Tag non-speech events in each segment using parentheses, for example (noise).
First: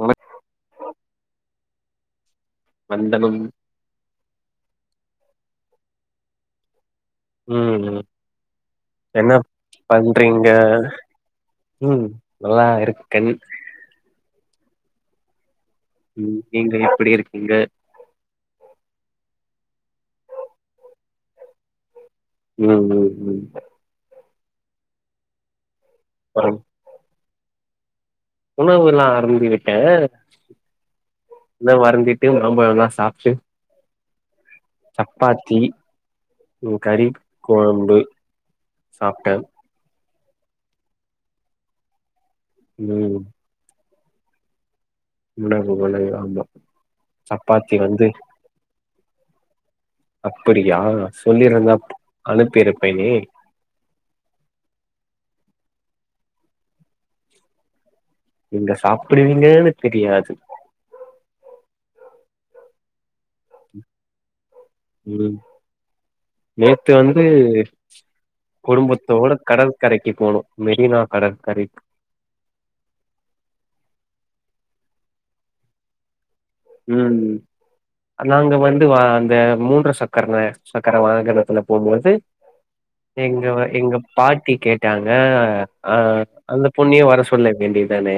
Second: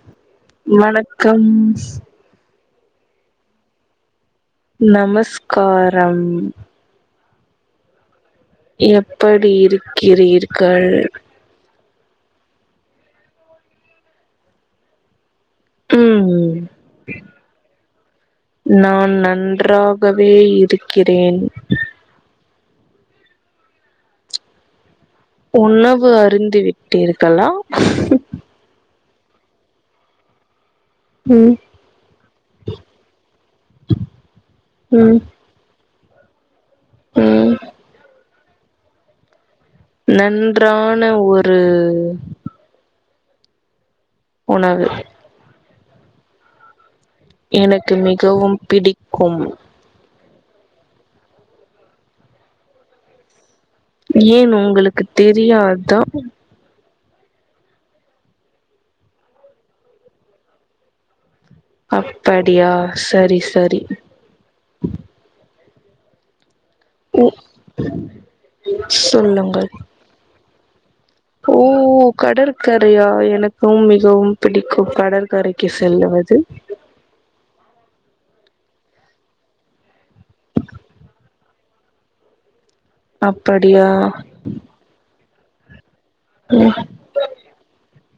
வணக் வணக்கம் வண்டனம் நமஸ்காரம் உஹ்ம் உஹ்ம் எப்டி இருக்கிறீர்கள் உஹ்ம் நல்லா இருக்கன் ம் உம் நீங்க எப்படி இருக்கீங்க நான் நன்றாகவே இருக் கிறேன் உம் உம் உம் ஒன்னா அ அறிந்துவிட்டீர் கலாம் உணவுல்லாம் அறுந்தி விட்டேன் ம் எல்லாம் வறன்டிட்டு மாம்பழல்லாம் சாப்பிட்டு ம் சப்பாத்தி உம் கறி ம் குழும்பு சாப்ட்டன் நன்றான ஒரு உம் உணவு உணவு வளய ஆமா சப்பாத்தி எனக்கு வந்து மிகவும் பிடிக்கும் அப்படியா சொல்லிருந்தாப் அனுப்பி இருப்பேனே ஏன் உங்களுக்கு தெரியாதா நிங்க சாப்பிடுவீங்கன்னு தெரியாது அப்படியா சரி சரி உம் நேற்று வந்து உ குடும்பத்தோட சொல்லுங்கள் கடற்கரைக்கு போனோம் மெரினா ஓ கடற்கரைக்கு கடற்கரையா எனக்கும் மிகவும் பிடிக்கும் கடற்கரைக்கு செல்லுவது உம் நாங்க வந்து வா அந்த மூன்று சக்கரன சக்கர வாகனத்துல போம்போது எங்கவ அப்படியா எங்க பாட்டி கேட்டாங்க ஹ ஆஹ் அந்த ம், பொண்ணியும் வர சொல்ல வேண்டியத் தனே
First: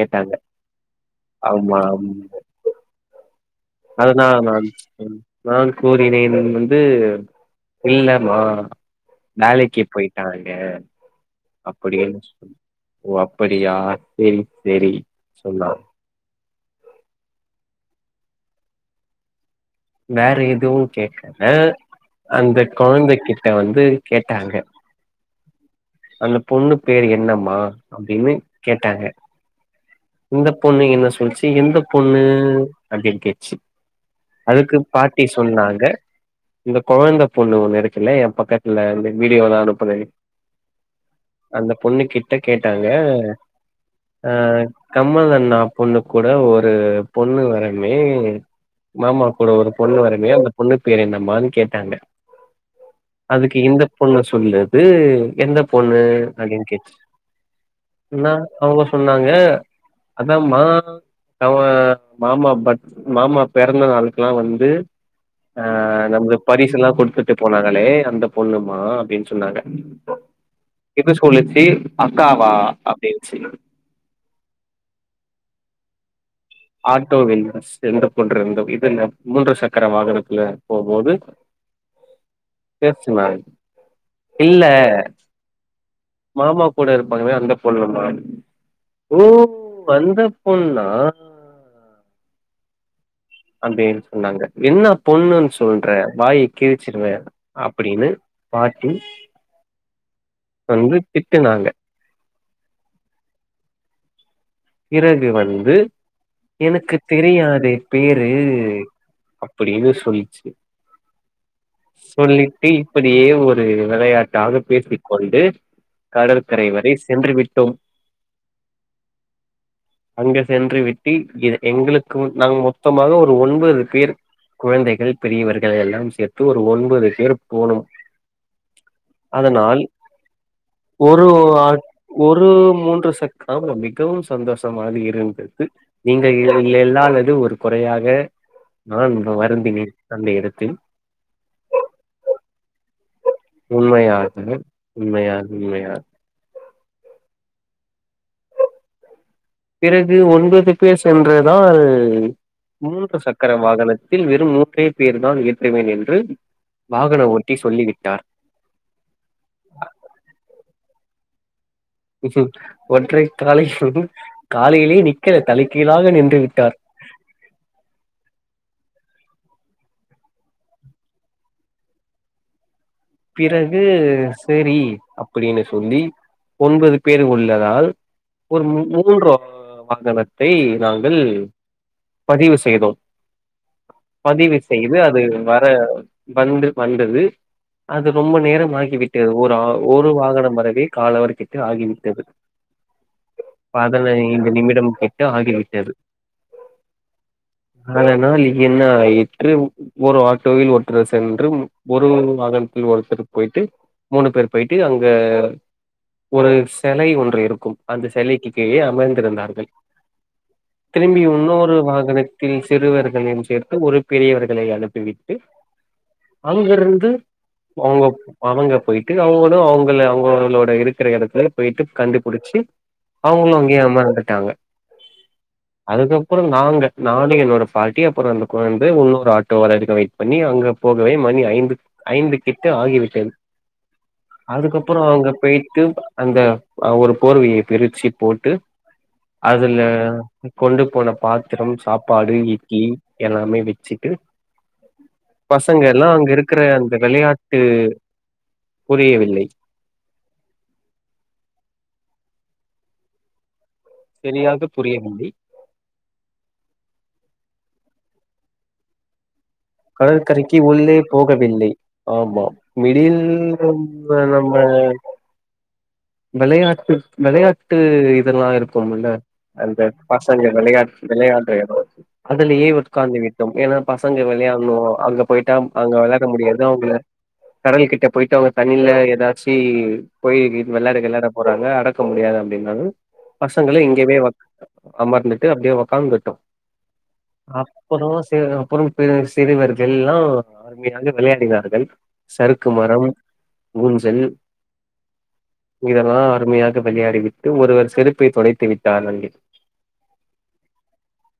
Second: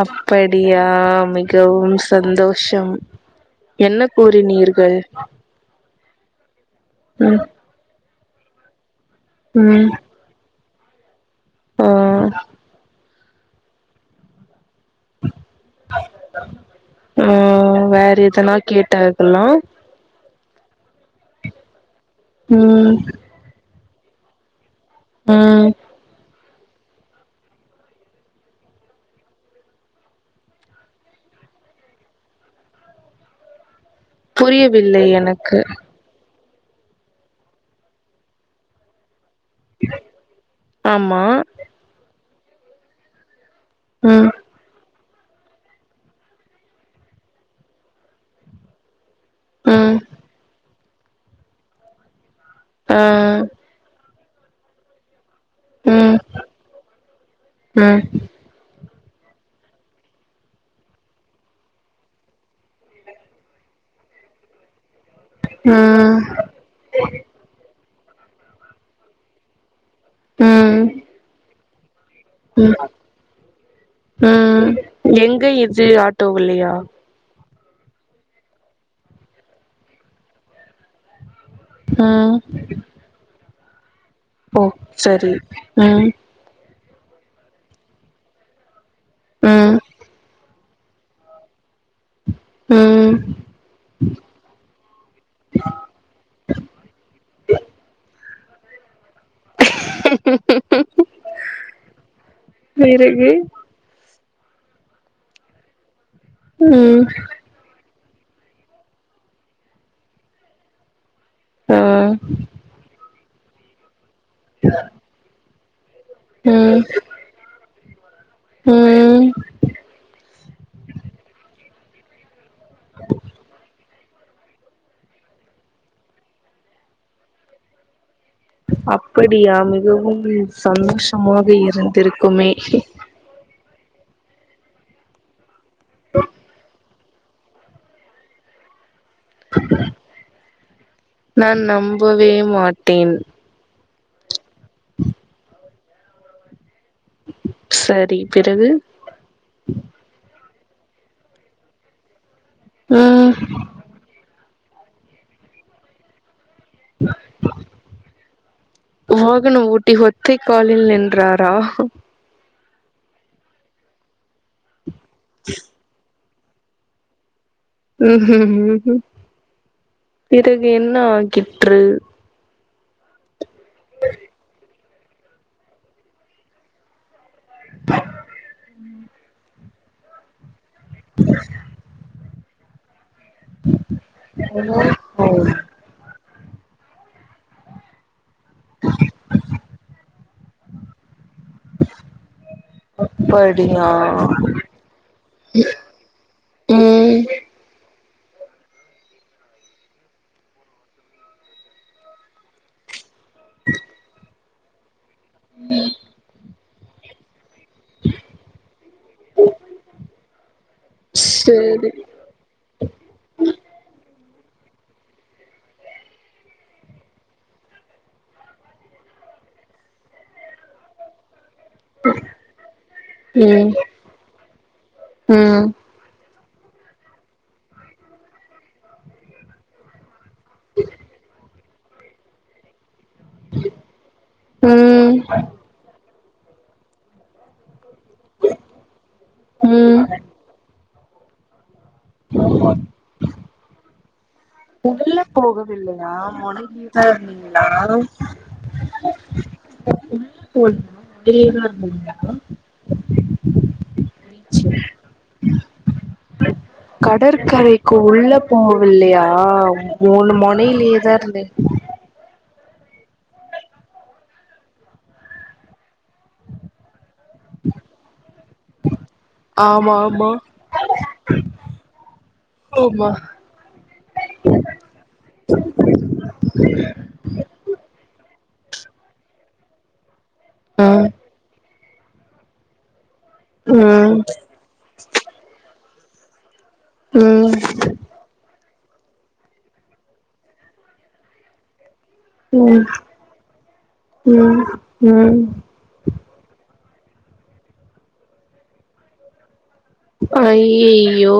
அப்படியா மிகவு ஆமா வும் சந்தோஷம் என்ன அதுதா கூறி நான் நீர்கள் நான் கூறினேன் அது இல்ல வுவா நாளைக்கு ம் போயிட்டாங்க ஆ அப்படியென் சொல் ஓ அப்படியா செரி செரி சொல்லா உஹம் வேற எதனா கேட்டாக்கல்லாம் வேறேதூ கேக்கல அந்த ம் குழந்தைகிட்ட வந்து கேட்டாங்க உஹம் அ பொண்ணு பேர் என்னம்மா அப்படின்னு கேட்டாங்க இந்த பொண்ணு என்ன சொல்லிச்சு எந்த பொண்ணு அப்படி கேச்சு புரியவில்லை எனக்கு இந்த குழந்த பொண்ணு ஒண்ணு இருக்கல என் பக்கத்துல வந்து வீடியோ தாம் அனுப்பது ஆமா அந்த பொண்ணு கி ட்ட கேட்டாங்க ம் ஆஹ் கம்மல் அண்ணா பொண்ணு கூட ஒரு பொண்ணு வரைமே மாமா கூட ஒரு பொண்ணு ம் வரைமே அந்த பொண்ணுக்கு பேர் என்னம்மான்னு கேட்டாங்க ஆ அதுக்கு இந்த பொண்ணு சொல்றது எந்த பொண்ணு ம் அப்படின்னு கேட்ச்சு ம் நா அவங்க சொன்னாங்க அதான் மா அவன் மாமா ப மாமா பிறந்த நாளுக்கெல்லாம் வந்து ம் ஆஹ் நமக்கு பரிசு எல்லாம் கொடுத்துட்டு போனாங்களே அந்த பொண்ணுமா அப்படின்னு சொன்னாங்க ம் இப்ப சொல்லச்சி அக்காவா ம் அப்படின்னுச்ச ம் எங்க இது ஆட்டோவுலையா ஆ தோவி (unintelligible) எந்த போன்றுருந்த இது மூன்று சக்கர வாகனத்துல போகும்போது ஆஹ் ஓ இல்ல சரி உம் மாமா கூட இருப்பாங்கே அந்த பொண்ணுமா ஓ ம் வந்த பொண்ணா ம் அப்டின்னு சொன்னாங்க என்ன பொண்ணு சொல்ற வாய் கிழிச்சிருவே அப்டின்னு பாட்டி வந்து திட்டுனாங்க பிறகு பிறகு வந்து எனக்கு ம் தெரியாதே பேரு அப்டின்னு சொல்லிச்சு ஆ சொல்லிட்டு இப் பியெ ஒரு விளையாட் த்தாக பேசிக்கொண்டு கடற்கரை வரை சென்று விட்டோம் உம் இங்க சென்று விட்டு எ எங்களுக்கு நாங்க மொத்தமாக ஒரு ஒன்பது பேர் குழந்தைகள் பெரியவர்கள் எல்லாம் சேர்த்து ஒரு ஒன்பது பேர் போனோம் அப்டியா அதனால் மிகவும் ஒரு சந்தோஷமாக ஆ ஒரு இருந்திருக்குமே மூன்று சக் ஆமா மிகவு சு சந்தோஷமாக இருந்து கு நீங்க இல்லல்ங்லே நானது ஒரு குறையாக நான் வருந்தினேன் அந்த இடத்தில் நான் நம்பவே மாட்டேன் உண்மையாக உண்மையா உண்மையா சர் (unintelligible) பேசன்றதுதா மூன்கு ம் சக்கர வாகனத்தில் வெறும் ஒற்றைய பேர்தான் ஏற்றவேன் என்று வாகன ஓட்டி சொல்லிவிட்டார். வாகன ஓட்டி த்தே காலில் நின் றாரா ஹ் ஒற்றை காலை ஹ் காலையிலயே நி க்க தலைிக்ககளாக நின்று விட் ட்டார் உ ஹ்ம் ஹ்ம்க் பிறகு என்ன ஆகிற்று பிறகு சேரி அப்டின்னு சொல்லி ஒன்பது பேரு உள் ததால் ஒரு மூன்ரோ அகலத்தை நாங்கள் பதிவு செய்தோம் பதிவு செய்து அது ஓ வர வந்து வந்தது அது ரொம்ப நேரம் ஆகி விட்டது ஒரா ஒரு வாகனம் வறவே காலவர் கிட் ஆகிவிட்டது அப்படியா பதனைந்து நிமிடம் கிட்ட ஆகிவிட்டது ம் அதனால் என்ன ஆயிற்று ஒரு ஆட்டோவில் ஒருத்தர சென்று ஒரு வாகன களில் ஒருத்தர் போய்ட்டு மூணு பேரு போய்ட்டு அங் தே ஒரு செலை ஒன்று இருக் கும் அந்த செலைக்கு கீழே அமர்ந்திருந்தார்கள் திரும்பி இன்னொரு சேரி வாகனத்தில் சிறுவர்களையும் சேர்த்து ஒரு பெரியவர களை அனுப்பிவிட்டு அங்குருந்து அவங்க அவங்க போய்ட்டு அவங்களு அவங்கள அவங்களோட இருக்ற இடத் போய்ட்டு கண்டுபுடிச்சி அவங்களு ம் அங்கேய அமர்ந்துட்டாங்க ம் அப்பறோ நாங்க நானு என்னோட பாட்டி அப்பறோ அந்த கொழந்த இன்னொரு ஆட்டோ வர வரைக்கு வே பணி அங்க போகவே மணி ஐந்து ஐந்து திக்க ஆகி விட் டது அதுக்கப்பறோ ம் அங்க போய்ட்டு அந்த ஒரு போர்வையை பிரித் ச்சி போட்டு அதுல ம் கொண்டு போன பாத்திரம் சாப் பாடு இட்லி எல்லாமே வெச்சி ட்டு உள்ள போகவில்லயா இருக்கிற மொத்தல அந்த விளையாட்டு புரியவில்லை (unintelligible) (inaudible) செரியாக புரியவில்லை கடற்கரைக்கு உள்ள போவில்லையா மூணு கடற்கரைக்கு உள்ளே மொனையிலேயேதா இருந்தே போகவில்லை ஆமா மிடில் ரொம்ப நம்பல வெளையாட்டு வெளையாட்டு இதெல்லா இருக்கோம் இல்ல அந்த ஆமா ஆமா பசங்க வெளையாட்டு வெளையாடுற எடோ அதுலியே ஆமா உட்கார்ந்து விட்டோம் ஏன்னா பசங்க வெளையாடனோ அங்க போயிட்டா அங்க வெளையாட முடியாது அவுங்கள கடல் கிட்ட போயிட்டு அ தண்ணில ஏதாச்சி போய் ஆ வெளாட கிளாடா போறாங்க அட இருக்க முடியாது அப்டின்னாலு பசங்கள இங்கவே ம் அமர்ந்துட்டு அப்டேவோ காங்கட்டோ ம் அப்பறோ செரி அப்பறம் பிற சிறுவர்கெல்லா இங்க அங்க வெளையாடினார்கள் உம் உம் உம் இதலா அருமையா வெளையாடிவிட்டு ஒருவர் செருப்பைத் தொலைத்து விட்டான் அங்கே அய்யய்யோ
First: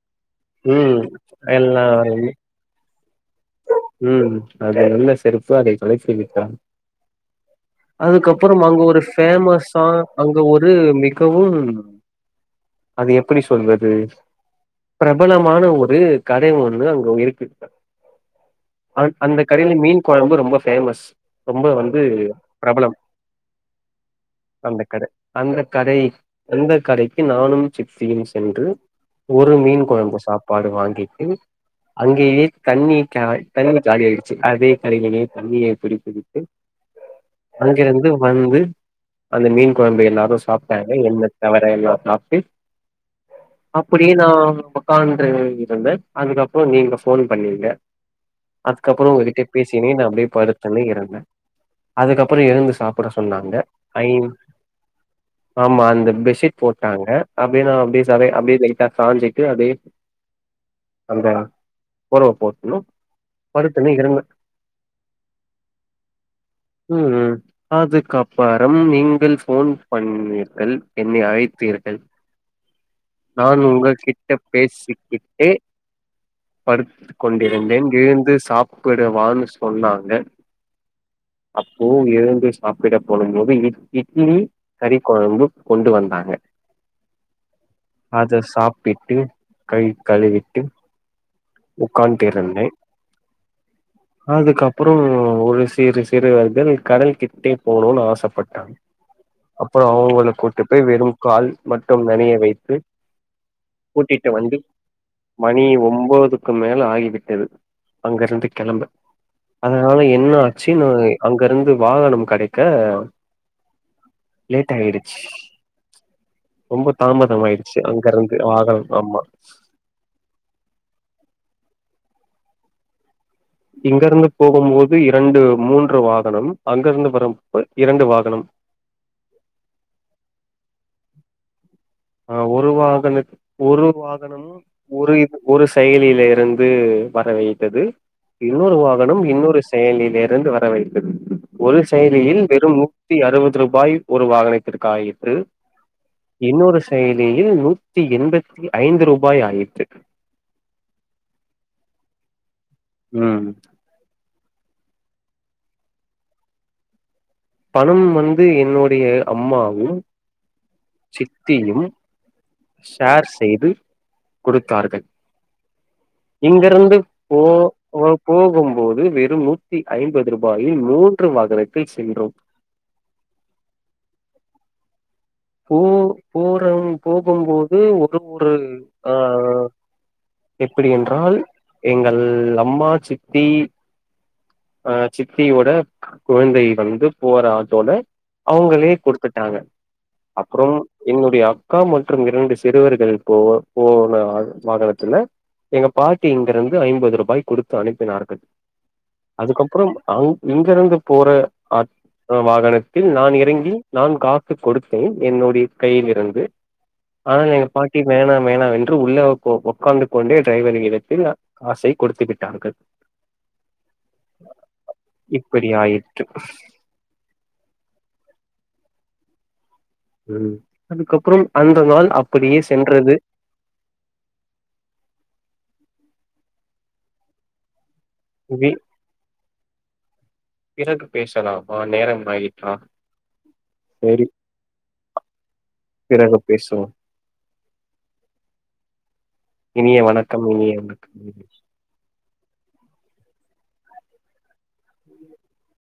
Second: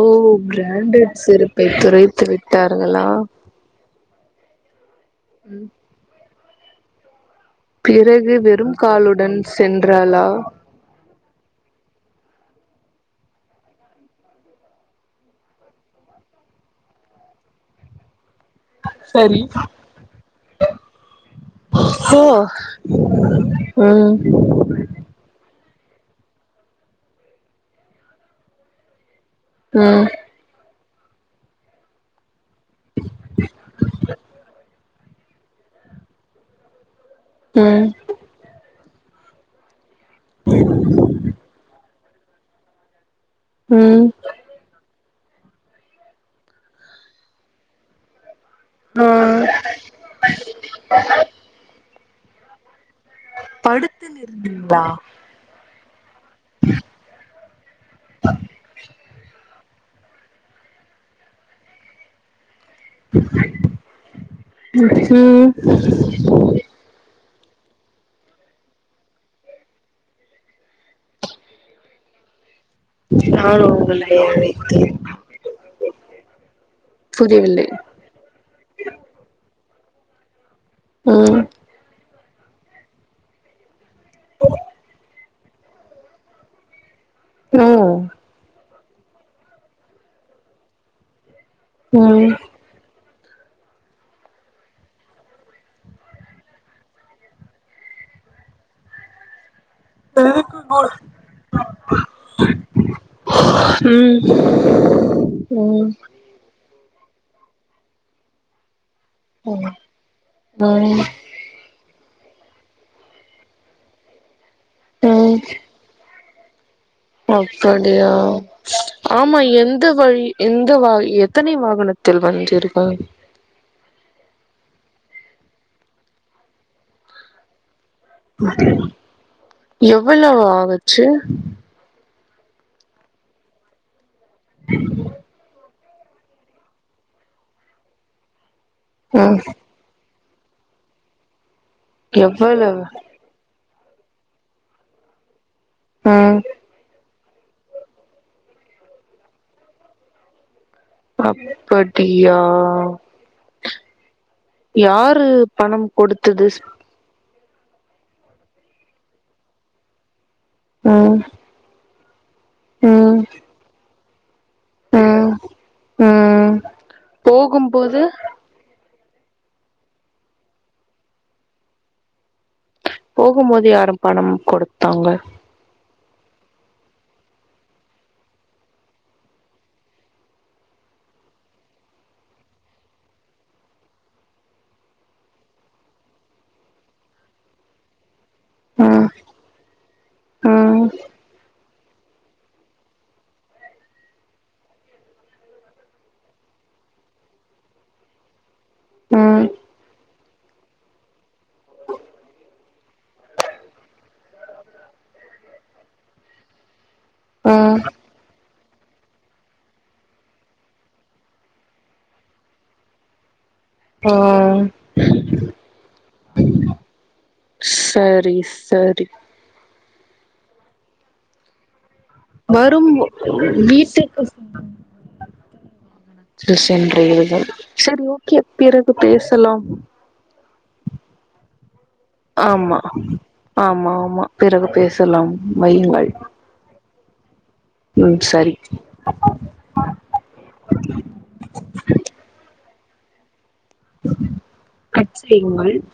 ம் பிராண்டட் செருப்பை துரைத்து எல்லாருமே விட்டார்களா உம் அது நல்ல செருப்பு அதை தொலைத்துவி தான் பிறகு வெறும் காலோ மே மாசோ அங்க ஒரு மிக்கவும் அது எப்படி சொல்வது பிரபலமான ஒரு கடை ஒன்னு அங்க இருக்கு ஆன் அந்த சரி கடைல மீன் கொழம்பு ரொம்ப ஃபேமஸ் ரொம்ப வந்து பிரபலம் அந்த கட அந்த உம் கடை இந்த கடைக்கு நானும் சிச்சியும் சென்று ஒரு மீன் ம் கொழம்பு சாப்பாடு வாங்கி கெட்டு அங்கேயே தண்ணி காய் தண்ணி அதே அருகிலே கம்பியை பிடித்துவிட்டு ம் அங்கிருந்து வந்து அந்த மீன் கொழம்பு எல்லா லோ சாப்ட்டாங்க என்ன தவற எல்லாந்தா டி ம் அப்டினா மக்கான் (unintelligible) இருந்தே அதுக்கப்பறோ நீங்க ஃபோன் பண்ணீங்க ஆ அதுக்கப்பறோ உங்கிட்ட பேசினே நான் அப்டியே படுத்தன்னே இறந்தே அதுக்கப்றோ எழுந்து சாப்புட சொன்னாங்க ஐ படுத்துனு நிறுந்தீங்களா ஆமா அந்த பெட்ஷீட் போட்டாங்க அப்டியே நான் அப்டியே ச அப்டியோ லைட்டா சாஞ்சிட்டு அப்டியே அந்த பொர்வ போ அ (unintelligible) அதுக்காப் வரம் நீங்கள் ஃபோன் பண்ணீர்கள் என்னை அழைத்தீர்கள் நான் உங்க உங்களை கிட்ட அழைத்தேன் பேசிக்கிட்டே படுத்துக் புரியவில்லை கொண்டிருந்தேன் எழுந்து சாப்புடவா சொன்னாங்க ம் அப்போ எழுந்து சாப்பிடப் போடும்போதுட (unintelligible) இட்லி கறி கொழம்பு கொண்டு வந்தாங்க ஓ அத சப் ப்பிட்டு கை கழுவிட்டு உக்கான்ட்டு ம் இருந்தே அதுக்கப்பறோ ஒரு சிறு சிறுவர்கள் கடல் கிட்டே போனு ஆசப்பட்டா அப்பறோ அவங்கள கூட்டு போய் வெறும் கால் மட்டும் நனையை வைத்து ம் கூட்டிட்டு வந்து மணி ம் ஒன்போதுக்கு மேல ஆகிவிட் (unintelligible) கெளம்ப அதனால என்ன ஆச்சு நான் ம் அங்க இருந்து வாகனம் கடைக் க லேட் ஆயிடுச்சு ம் ரொம்ப தாமதமாயிடுச்சு அப்படியா அங்கருந்து வாகனம் ஆமா எந்த வழி எந்த எத்தனை வாகனத்தில் வந்துருக்க இங்கருந்து போகும்போது இரண்டு மூன்று வாகனம் அங்க இருந்து வரும் எவ்வளோ ஆச்சு ஆஹ் ஒரு வாகனத் ஒரு வாக் (unintelligible) ஒரு இது ஒரு செயலியில இருந்து வரவையிட்டது இன்னொரு வாகனம் ம் இன்னொரு செயலி வேற இருந்து வர வைத்து ஒரு செய்தியில் வெறும் எவ்வளவு நூற்று அறுபது ரூபா வாய் ஒரு வாகனத்திற்கு ஆயிற்று உம் வேலையில் நூற்றி எண்பத்தைந்து ரூபாய் ஆயிற்று அப்படியா உஹம் ரு பணம் கொடுத்தது பணம் வந்து என்னுடைய அம்மாவும் ம் சித்தியும் ம் ஷேர் செய்து கொடுத்தார்கள் ம் ம் இங்கிருந்து போ போகும்போது போகும்போது வெறும் நூற்று ஐம்பது ரூபாயில் மூன்று வாகனத்தில் சென்றோம் போகும்போது யாரும் பணம் கொடுத்தாங்க போ போறோம் போகும்போது ஒரு ஒரு ஆஹா எப்படி என்றால் எங்கள் அம்மா சித்தி ஆஹ் சித்தினுடைய குழந்தை வந்து போற ஆட்டோல அவுங்களே ம் கொடுத்துட்டாங்க அப்புறம் ம் என்னுடைய அக்கா மற் றும் இரண்டு சிறுவர்கள் போ வாகனத்துல எங்க பாட்டி இங்கிருந்து ஐம்பது ரூபாய் கொடுத்து அனுப்பினார்கள் ம் அதுக்குப்பறம் அங்கு இங்கிருந்து போற ஆ வாகனத்தில் நான் இறங்கி நான் காசு கொடுத்தேன். என்னுடைய கையில் இருந்து ஆனால் என் ம் பாட்டி வேணா வேணா என்று உள்ள உட்கார்ந்து கொண்டே டிரைவரின் இடத்தில் காசை கொடுத்து விட்டார்கள் ஆஹ் ப்படி ஆயிற்று சரி சரி உம் அதுக்கப்புறம் அந்த நாள் அப்படியே வரும் சென்றது வீட்டுக்கு செல் சென்று யிருந்த சரி ஓகே வி பிறகு பேசலாம் பிறகு பேசலாமா நேரம் ஆயிற்றா ஆமா! ஆமா! ஆமா! சரி பிறகு பேசலாம் வையுங்கள். பிறகு பேசுவோம் ம் சரி இனிய வணக்கம்! இனிய வணக்கம்! கட்டு செய்யுங்கள்